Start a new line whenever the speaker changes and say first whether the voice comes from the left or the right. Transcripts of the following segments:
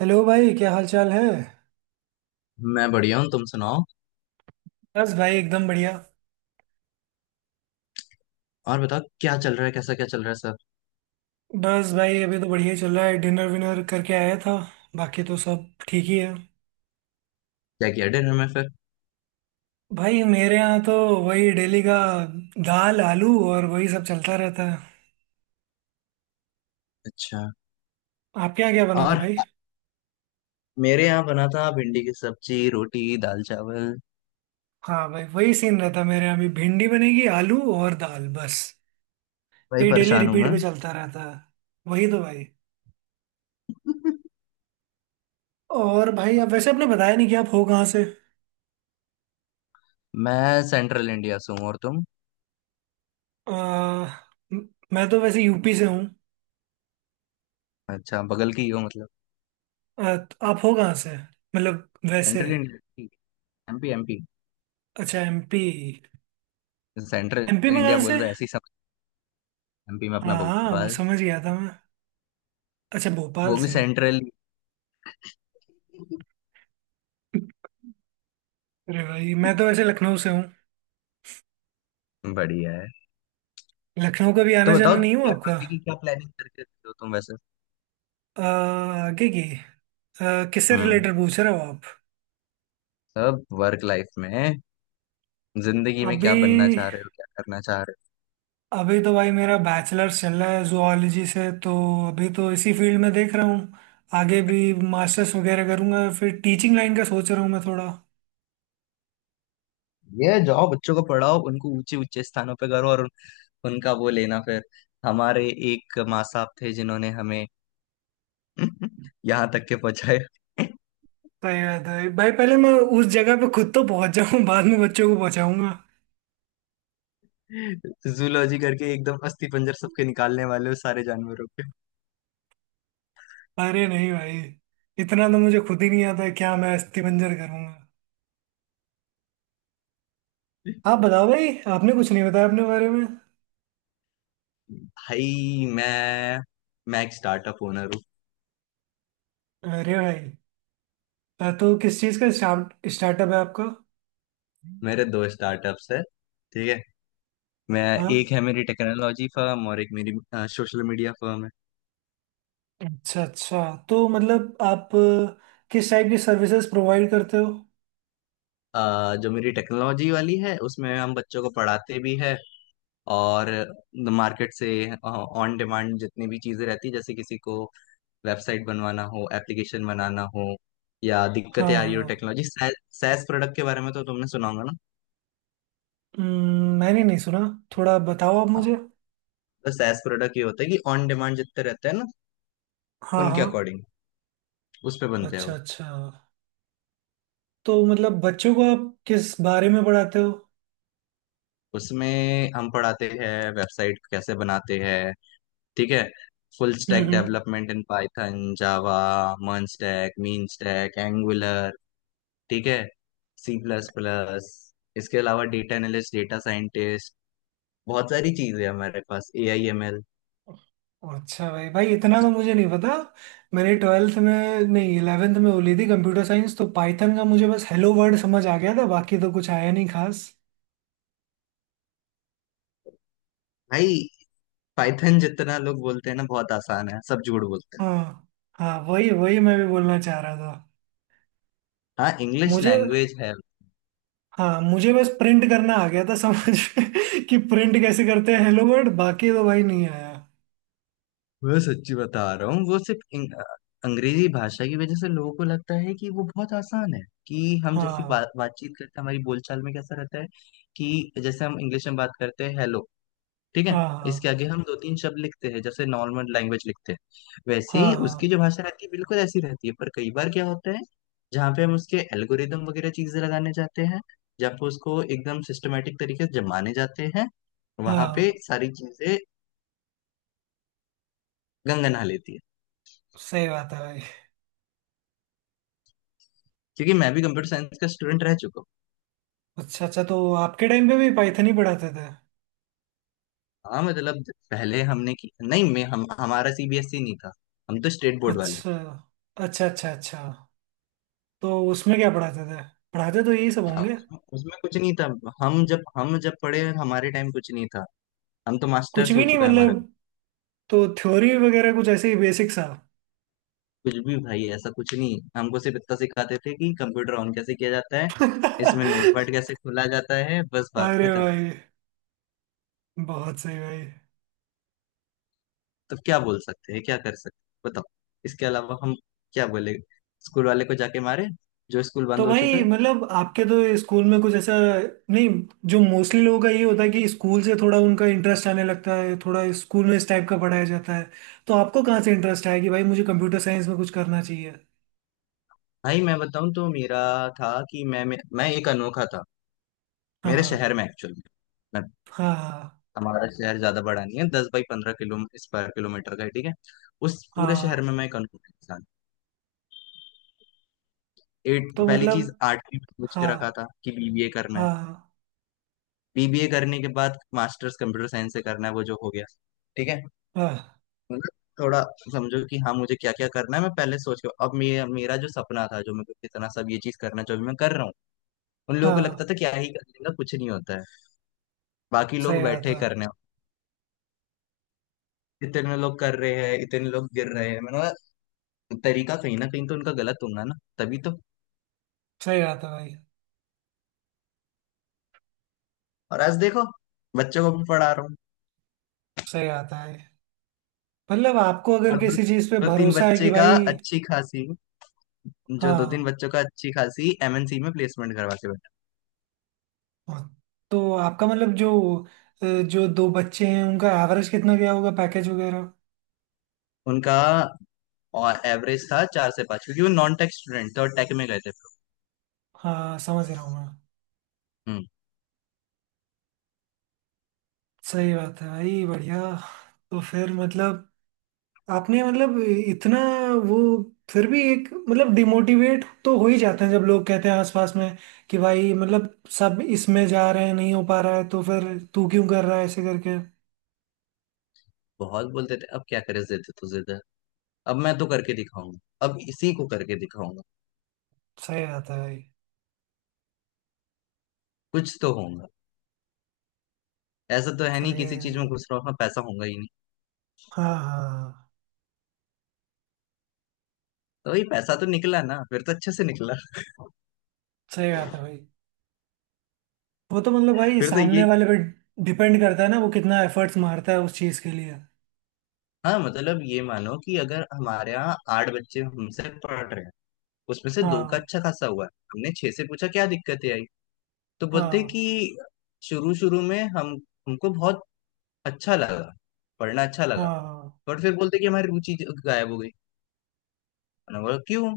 right: Hello भाई, क्या हाल चाल है।
left: मैं बढ़िया हूँ तुम सुनाओ।
right: बस भाई एकदम बढ़िया।
left: और बताओ क्या चल रहा है कैसा क्या चल रहा है सब।
right: बस भाई अभी तो बढ़िया चल रहा है, डिनर विनर करके आया था। बाकी तो सब ठीक ही है।
left: क्या किया डिनर में फिर।
right: भाई मेरे यहाँ तो वही डेली का दाल आलू और वही सब चलता रहता है।
left: अच्छा।
right: आपके यहाँ क्या बना था
left: और।
right: भाई?
left: मेरे यहाँ बना था भिंडी की सब्जी रोटी दाल चावल।
right: हाँ भाई, वही सीन रहता है, मेरे यहाँ भी भिंडी बनेगी, आलू और दाल बस।
left: भाई
right: ये डेली
left: परेशान हूँ
right: रिपीट
left: मैं।
right: पे चलता रहता है। वही तो भाई। और भाई आप वैसे आपने बताया नहीं कि आप हो कहाँ से।
left: मैं सेंट्रल इंडिया से हूँ और तुम।
right: आ, म- मैं तो वैसे यूपी से हूँ।
left: अच्छा बगल की ही हो मतलब।
right: तो आप हो कहाँ से, मतलब वैसे।
left: Central India. MP MP.
right: अच्छा एमपी,
left: सेंट्रल।
right: एमपी में कहाँ
left: इंडिया बोल
right: से?
left: रहा है ऐसी समझ। एमपी में अपना
right: हाँ हाँ, वो
left: भोपाल।
right: समझ गया था मैं। अच्छा भोपाल
left: वो भी
right: से।
left: सेंट्रल।
right: अरे भाई मैं तो वैसे लखनऊ से हूँ।
left: बढ़िया है।
right: लखनऊ का भी
left: तो
right: आना
left: बताओ
right: जाना नहीं हुआ
left: क्या
right: आपका?
left: आगे की क्या प्लानिंग करके रखे हो तुम वैसे।
right: अ, आगे की? किससे
left: हम्म।
right: रिलेटेड पूछ रहे हो आप?
left: सब वर्क लाइफ में जिंदगी में क्या
right: अभी,
left: बनना चाह रहे हो क्या करना चाह रहे हो।
right: अभी तो भाई मेरा बैचलर्स चल रहा है जुआलॉजी से, तो अभी तो इसी फील्ड में देख रहा हूँ। आगे भी मास्टर्स वगैरह करूँगा, फिर टीचिंग लाइन का सोच रहा हूँ मैं थोड़ा।
left: ये जाओ बच्चों को पढ़ाओ उनको ऊंचे ऊंचे स्थानों पे करो और उनका वो लेना फिर। हमारे एक माँ साहब थे जिन्होंने हमें यहाँ तक के पहुंचाया।
right: सही बात है भाई, पहले मैं उस जगह पे खुद तो पहुंच जाऊं, बाद में बच्चों को पहुंचाऊंगा।
left: जूलॉजी करके एकदम अस्थि पंजर सबके निकालने वाले हो सारे जानवरों के।
right: अरे नहीं भाई, इतना तो मुझे खुद ही नहीं आता है, क्या मैं अस्थि पंजर करूंगा। आप बताओ भाई, आपने कुछ नहीं बताया अपने बारे में।
left: भाई मैं एक स्टार्टअप ओनर हूँ।
right: अरे भाई, तो किस चीज़ का स्टार्टअप है आपका?
left: मेरे दो स्टार्टअप्स है। ठीक है। मैं
right: हाँ।
left: एक है मेरी टेक्नोलॉजी फर्म और एक मेरी सोशल मीडिया फर्म है।
right: अच्छा अच्छा, तो मतलब आप किस टाइप की सर्विसेज प्रोवाइड करते हो?
left: जो मेरी टेक्नोलॉजी वाली है उसमें हम बच्चों को पढ़ाते भी है। और मार्केट से ऑन डिमांड जितनी भी चीजें रहती है जैसे किसी को वेबसाइट बनवाना हो एप्लीकेशन बनाना हो या
right: हाँ
left: दिक्कतें आ रही हो।
right: हाँ।
left: टेक्नोलॉजी सैस प्रोडक्ट के बारे में तो तुमने सुना होगा ना।
right: मैंने नहीं सुना, थोड़ा बताओ आप
left: हाँ।
right: मुझे।
left: तो सैस प्रोडक्ट ये होता है कि ऑन डिमांड जितने रहते हैं ना
right: हाँ
left: उनके
right: हाँ।
left: अकॉर्डिंग उस पे बनते हैं
right: अच्छा
left: वो।
right: अच्छा, तो मतलब बच्चों को आप किस बारे में पढ़ाते हो?
left: उसमें हम पढ़ाते हैं वेबसाइट कैसे बनाते हैं। ठीक है। Full
right: hmm
left: stack
right: hmm.
left: Development in Python Java MERN stack MEAN stack Angular. ठीक है। C plus plus. इसके अलावा डेटा एनालिस्ट डेटा साइंटिस्ट बहुत सारी चीजें हैं हमारे पास AIML।
right: अच्छा भाई, भाई इतना तो मुझे नहीं पता। मैंने ट्वेल्थ में नहीं, इलेवेंथ में वो ली थी कंप्यूटर साइंस, तो पाइथन का मुझे बस हेलो वर्ड समझ आ गया था, बाकी तो कुछ आया नहीं खास।
left: भाई पाइथन जितना लोग बोलते हैं ना बहुत आसान है सब झूठ बोलते हैं।
right: हाँ, हाँ वही वही मैं भी बोलना चाह रहा था।
left: हाँ इंग्लिश
right: मुझे,
left: लैंग्वेज है।
right: हाँ मुझे बस प्रिंट करना आ गया था समझ में कि प्रिंट कैसे करते हैं हेलो वर्ड, बाकी तो भाई नहीं आया।
left: मैं सच्ची बता रहा हूँ वो सिर्फ अंग्रेजी भाषा की वजह से लोगों को लगता है कि वो बहुत आसान है। कि हम जैसी
right: हाँ
left: बातचीत करते हैं हमारी बोलचाल में कैसा रहता है। कि जैसे हम इंग्लिश में बात करते हैं हेलो। ठीक है।
right: हाँ। हाँ
left: इसके आगे हम दो तीन शब्द लिखते हैं जैसे नॉर्मल लैंग्वेज लिखते हैं। वैसे
right: हाँ।
left: ही उसकी
right: हाँ
left: जो भाषा रहती है बिल्कुल ऐसी रहती है पर कई बार क्या होता है। जहाँ पे हम उसके एल्गोरिदम वगैरह चीजें लगाने जाते हैं। जहाँ पे उसको एकदम सिस्टमेटिक तरीके से जमाने जाते हैं। वहां पे
right: हाँ।
left: सारी चीजें गंगा नहा लेती है।
right: सही बात है भाई।
left: क्योंकि मैं भी कंप्यूटर साइंस का स्टूडेंट रह चुका हूँ।
right: अच्छा अच्छा, तो आपके टाइम पे भी पाइथन ही पढ़ाते थे?
left: हाँ मतलब पहले हमने की नहीं मैं हम हमारा सीबीएसई नहीं था। हम तो स्टेट बोर्ड वाले।
right: अच्छा। अच्छा अच्छा अच्छा। तो उसमें क्या पढ़ाते थे? पढ़ाते तो यही सब होंगे।
left: उसमें उसमें कुछ नहीं था। हम जब पढ़े हमारे टाइम कुछ नहीं था। हम तो
right: कुछ
left: मास्टर्स
right: भी
left: हो
right: नहीं
left: चुका है हमारा
right: मतलब?
left: भी।
right: तो थ्योरी वगैरह कुछ ऐसे ही बेसिक सा?
left: कुछ भी भाई ऐसा कुछ नहीं हमको सिर्फ इतना सिखाते थे कि कंप्यूटर ऑन कैसे किया जाता है। इसमें
right: अरे
left: नोटपैड कैसे खोला जाता है बस बात खत्म।
right: भाई, बहुत सही भाई।
left: तो क्या बोल सकते हैं क्या कर सकते हैं बताओ। इसके अलावा हम क्या बोले स्कूल वाले को जाके मारे जो स्कूल
right: तो
left: बंद हो चुका
right: भाई
left: है।
right: मतलब आपके तो स्कूल में कुछ ऐसा नहीं? जो मोस्टली लोगों का ये होता है कि स्कूल से थोड़ा उनका इंटरेस्ट आने लगता है, थोड़ा स्कूल में इस टाइप का पढ़ाया जाता है, तो आपको कहाँ से इंटरेस्ट आया कि भाई मुझे कंप्यूटर साइंस में कुछ करना चाहिए?
left: भाई मैं बताऊं तो मेरा था कि मैं एक अनोखा था। मेरे
right: हाँ।
left: शहर में एक्चुअली मैं।
right: हाँ
left: हमारा शहर ज्यादा बड़ा नहीं है 10 बाई 15 किलो स्क्वायर किलोमीटर का है ठीक है। उस
right: हाँ
left: पूरे शहर
right: हाँ।
left: में मैं एक अनोखा इंसान। एट
right: तो
left: पहली
right: मतलब,
left: चीज आठवीं में सोच के रखा
right: हाँ
left: था कि बीबीए करना है।
right: हाँ हाँ।
left: बीबीए करने के बाद मास्टर्स कंप्यूटर साइंस से करना है वो जो हो गया। ठीक है।
right: हाँ
left: मतलब थोड़ा समझो कि हाँ मुझे क्या क्या करना है मैं पहले सोच के अब मेरा जो सपना था जो मेरे को इतना सब ये चीज करना जो अभी मैं कर रहा हूँ। उन लोगों को लगता
right: हाँ
left: था क्या ही कर लेगा कुछ नहीं होता है। बाकी
right: सही
left: लोग बैठे
right: आता।
left: करने इतने लोग कर रहे हैं इतने लोग गिर रहे हैं मैंने कहा, तरीका कहीं ना कहीं तो उनका गलत होगा ना तभी तो।
right: सही आता भाई।
left: और आज देखो बच्चों को भी पढ़ा रहा हूँ।
right: सही आता है, मतलब आपको अगर
left: और दो,
right: किसी चीज पे
left: दो तीन
right: भरोसा है कि
left: बच्चे का
right: भाई।
left: अच्छी खासी। जो दो तीन
right: हाँ,
left: बच्चों का अच्छी खासी एमएनसी में प्लेसमेंट करवा के बैठा।
right: हाँ, तो आपका मतलब जो जो दो बच्चे हैं उनका एवरेज कितना गया होगा, पैकेज वगैरह?
left: उनका और एवरेज था चार से पाँच क्योंकि वो नॉन टेक स्टूडेंट थे और टेक में गए थे।
right: हाँ समझ रहा हूँ मैं।
left: हम्म।
right: सही बात है भाई, बढ़िया। तो फिर मतलब, आपने मतलब, इतना वो, फिर भी एक मतलब डिमोटिवेट तो हो ही जाते हैं जब लोग कहते हैं आसपास में, कि भाई मतलब सब इसमें जा रहे हैं, नहीं हो पा रहा है, तो फिर तू क्यों कर रहा है ऐसे करके।
left: बहुत बोलते थे अब क्या करे जिद तो जिद है। अब मैं तो करके दिखाऊंगा। अब इसी को करके दिखाऊंगा।
right: सही बात है भाई।
left: कुछ तो होगा। ऐसा तो है नहीं
right: सही है
left: किसी चीज में
right: भाई।
left: घुस रहा हूँ पैसा होगा ही।
right: हाँ हाँ।
left: तो वही पैसा तो निकला ना फिर तो अच्छे से निकला।
right: सही बात है भाई, वो तो मतलब भाई
left: फिर तो
right: सामने
left: ये।
right: वाले पे डिपेंड करता है ना, वो कितना एफर्ट्स मारता है उस चीज के लिए।
left: हाँ मतलब ये मानो कि अगर हमारे यहाँ आठ बच्चे हमसे पढ़ रहे हैं। उसमें से दो का
right: हाँ।
left: अच्छा खासा हुआ है हमने छह से पूछा क्या दिक्कतें आई। तो बोलते
right: हाँ
left: कि शुरू शुरू में हम हमको बहुत अच्छा लगा पढ़ना अच्छा लगा।
right: हाँ।
left: बट फिर बोलते कि हमारी रुचि गायब हो गई। मैंने बोला क्यों।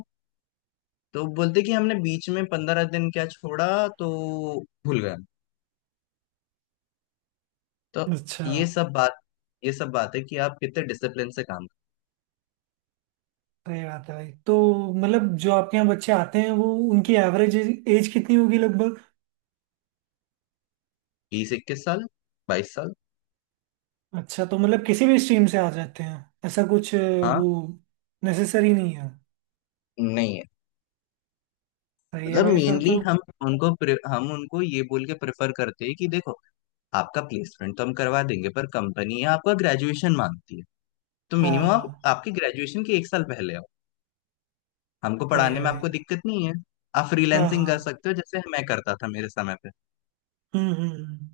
left: तो बोलते कि हमने बीच में 15 दिन क्या छोड़ा तो भूल गए। तो
right: अच्छा।
left: ये सब बात ये सब बात है कि आप कितने डिसिप्लिन से काम।
right: सही बात है भाई, तो मतलब जो आपके यहाँ बच्चे आते हैं, वो उनकी एवरेज एज कितनी होगी लगभग?
left: 20 21 साल 22 साल।
right: अच्छा तो मतलब किसी भी स्ट्रीम से आ जाते हैं, ऐसा कुछ
left: हाँ
right: वो नेसेसरी नहीं है?
left: नहीं है।
right: सही है
left: मतलब अच्छा
right: भाई फिर
left: मेनली
right: तो।
left: हम उनको हम उनको ये बोल के प्रेफर करते हैं कि देखो आपका प्लेसमेंट तो हम करवा देंगे पर कंपनी आपका ग्रेजुएशन मांगती है। तो
right: हाँ
left: मिनिमम आप
right: हाँ।
left: आपके ग्रेजुएशन के 1 साल पहले आओ। हमको
right: सही है
left: पढ़ाने में
right: भाई।
left: आपको दिक्कत नहीं है। आप
right: हाँ
left: फ्रीलैंसिंग कर
right: हाँ।
left: सकते हो जैसे मैं करता था मेरे समय पे।
right: हम्म हम्म हम्म।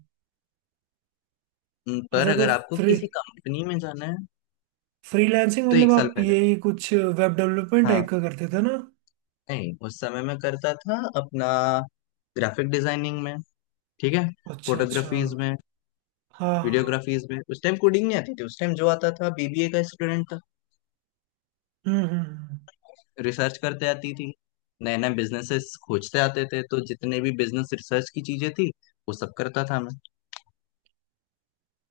left: पर
right: अच्छा, तो
left: अगर आपको
right: फ्री
left: किसी कंपनी में जाना है
right: फ्रीलांसिंग
left: तो
right: मतलब
left: 1 साल
right: आप
left: पहले।
right: यही कुछ वेब डेवलपमेंट
left: हाँ
right: टाइप का करते थे ना?
left: नहीं उस समय मैं करता था अपना ग्राफिक डिजाइनिंग में। ठीक है।
right: अच्छा अच्छा।
left: फोटोग्राफीज में
right: हाँ हाँ।
left: वीडियोग्राफीज में उस टाइम कोडिंग नहीं आती थी उस टाइम जो आता था बीबीए का स्टूडेंट था।
right: हम्म हम्म हम्म।
left: रिसर्च करते आती थी नए नए बिजनेसेस खोजते आते थे तो जितने भी बिजनेस रिसर्च की चीजें थी वो सब करता था मैं।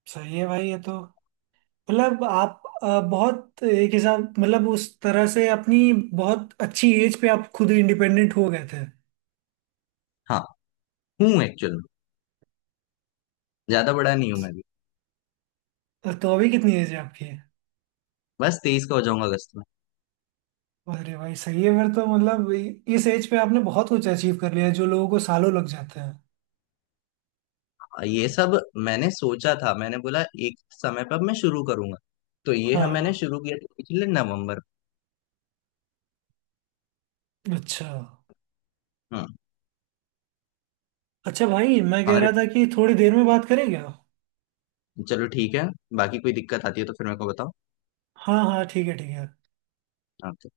right: सही है भाई ये तो, मतलब आप बहुत एक हिसाब, मतलब उस तरह से अपनी बहुत अच्छी एज पे आप खुद इंडिपेंडेंट हो गए थे।
left: हाँ हूँ एक्चुअल में ज्यादा बड़ा नहीं हूँ मैं भी।
right: तो अभी कितनी एज है आपकी?
left: बस 23 का हो जाऊंगा अगस्त में।
right: अरे भाई सही है फिर तो, मतलब इस एज पे आपने बहुत कुछ अचीव कर लिया है जो लोगों को सालों लग जाते हैं।
left: ये सब मैंने सोचा था मैंने बोला एक समय पर मैं शुरू करूंगा। तो ये हम मैंने
right: हाँ।
left: शुरू किया था पिछले नवंबर
right: अच्छा।
left: में। हम्म।
right: अच्छा भाई मैं कह
left: अरे
right: रहा था कि थोड़ी देर में बात करें क्या?
left: चलो ठीक है। बाकी कोई दिक्कत आती है तो फिर मेरे को बताओ।
right: हाँ हाँ ठीक है ठीक है।
left: हाँ।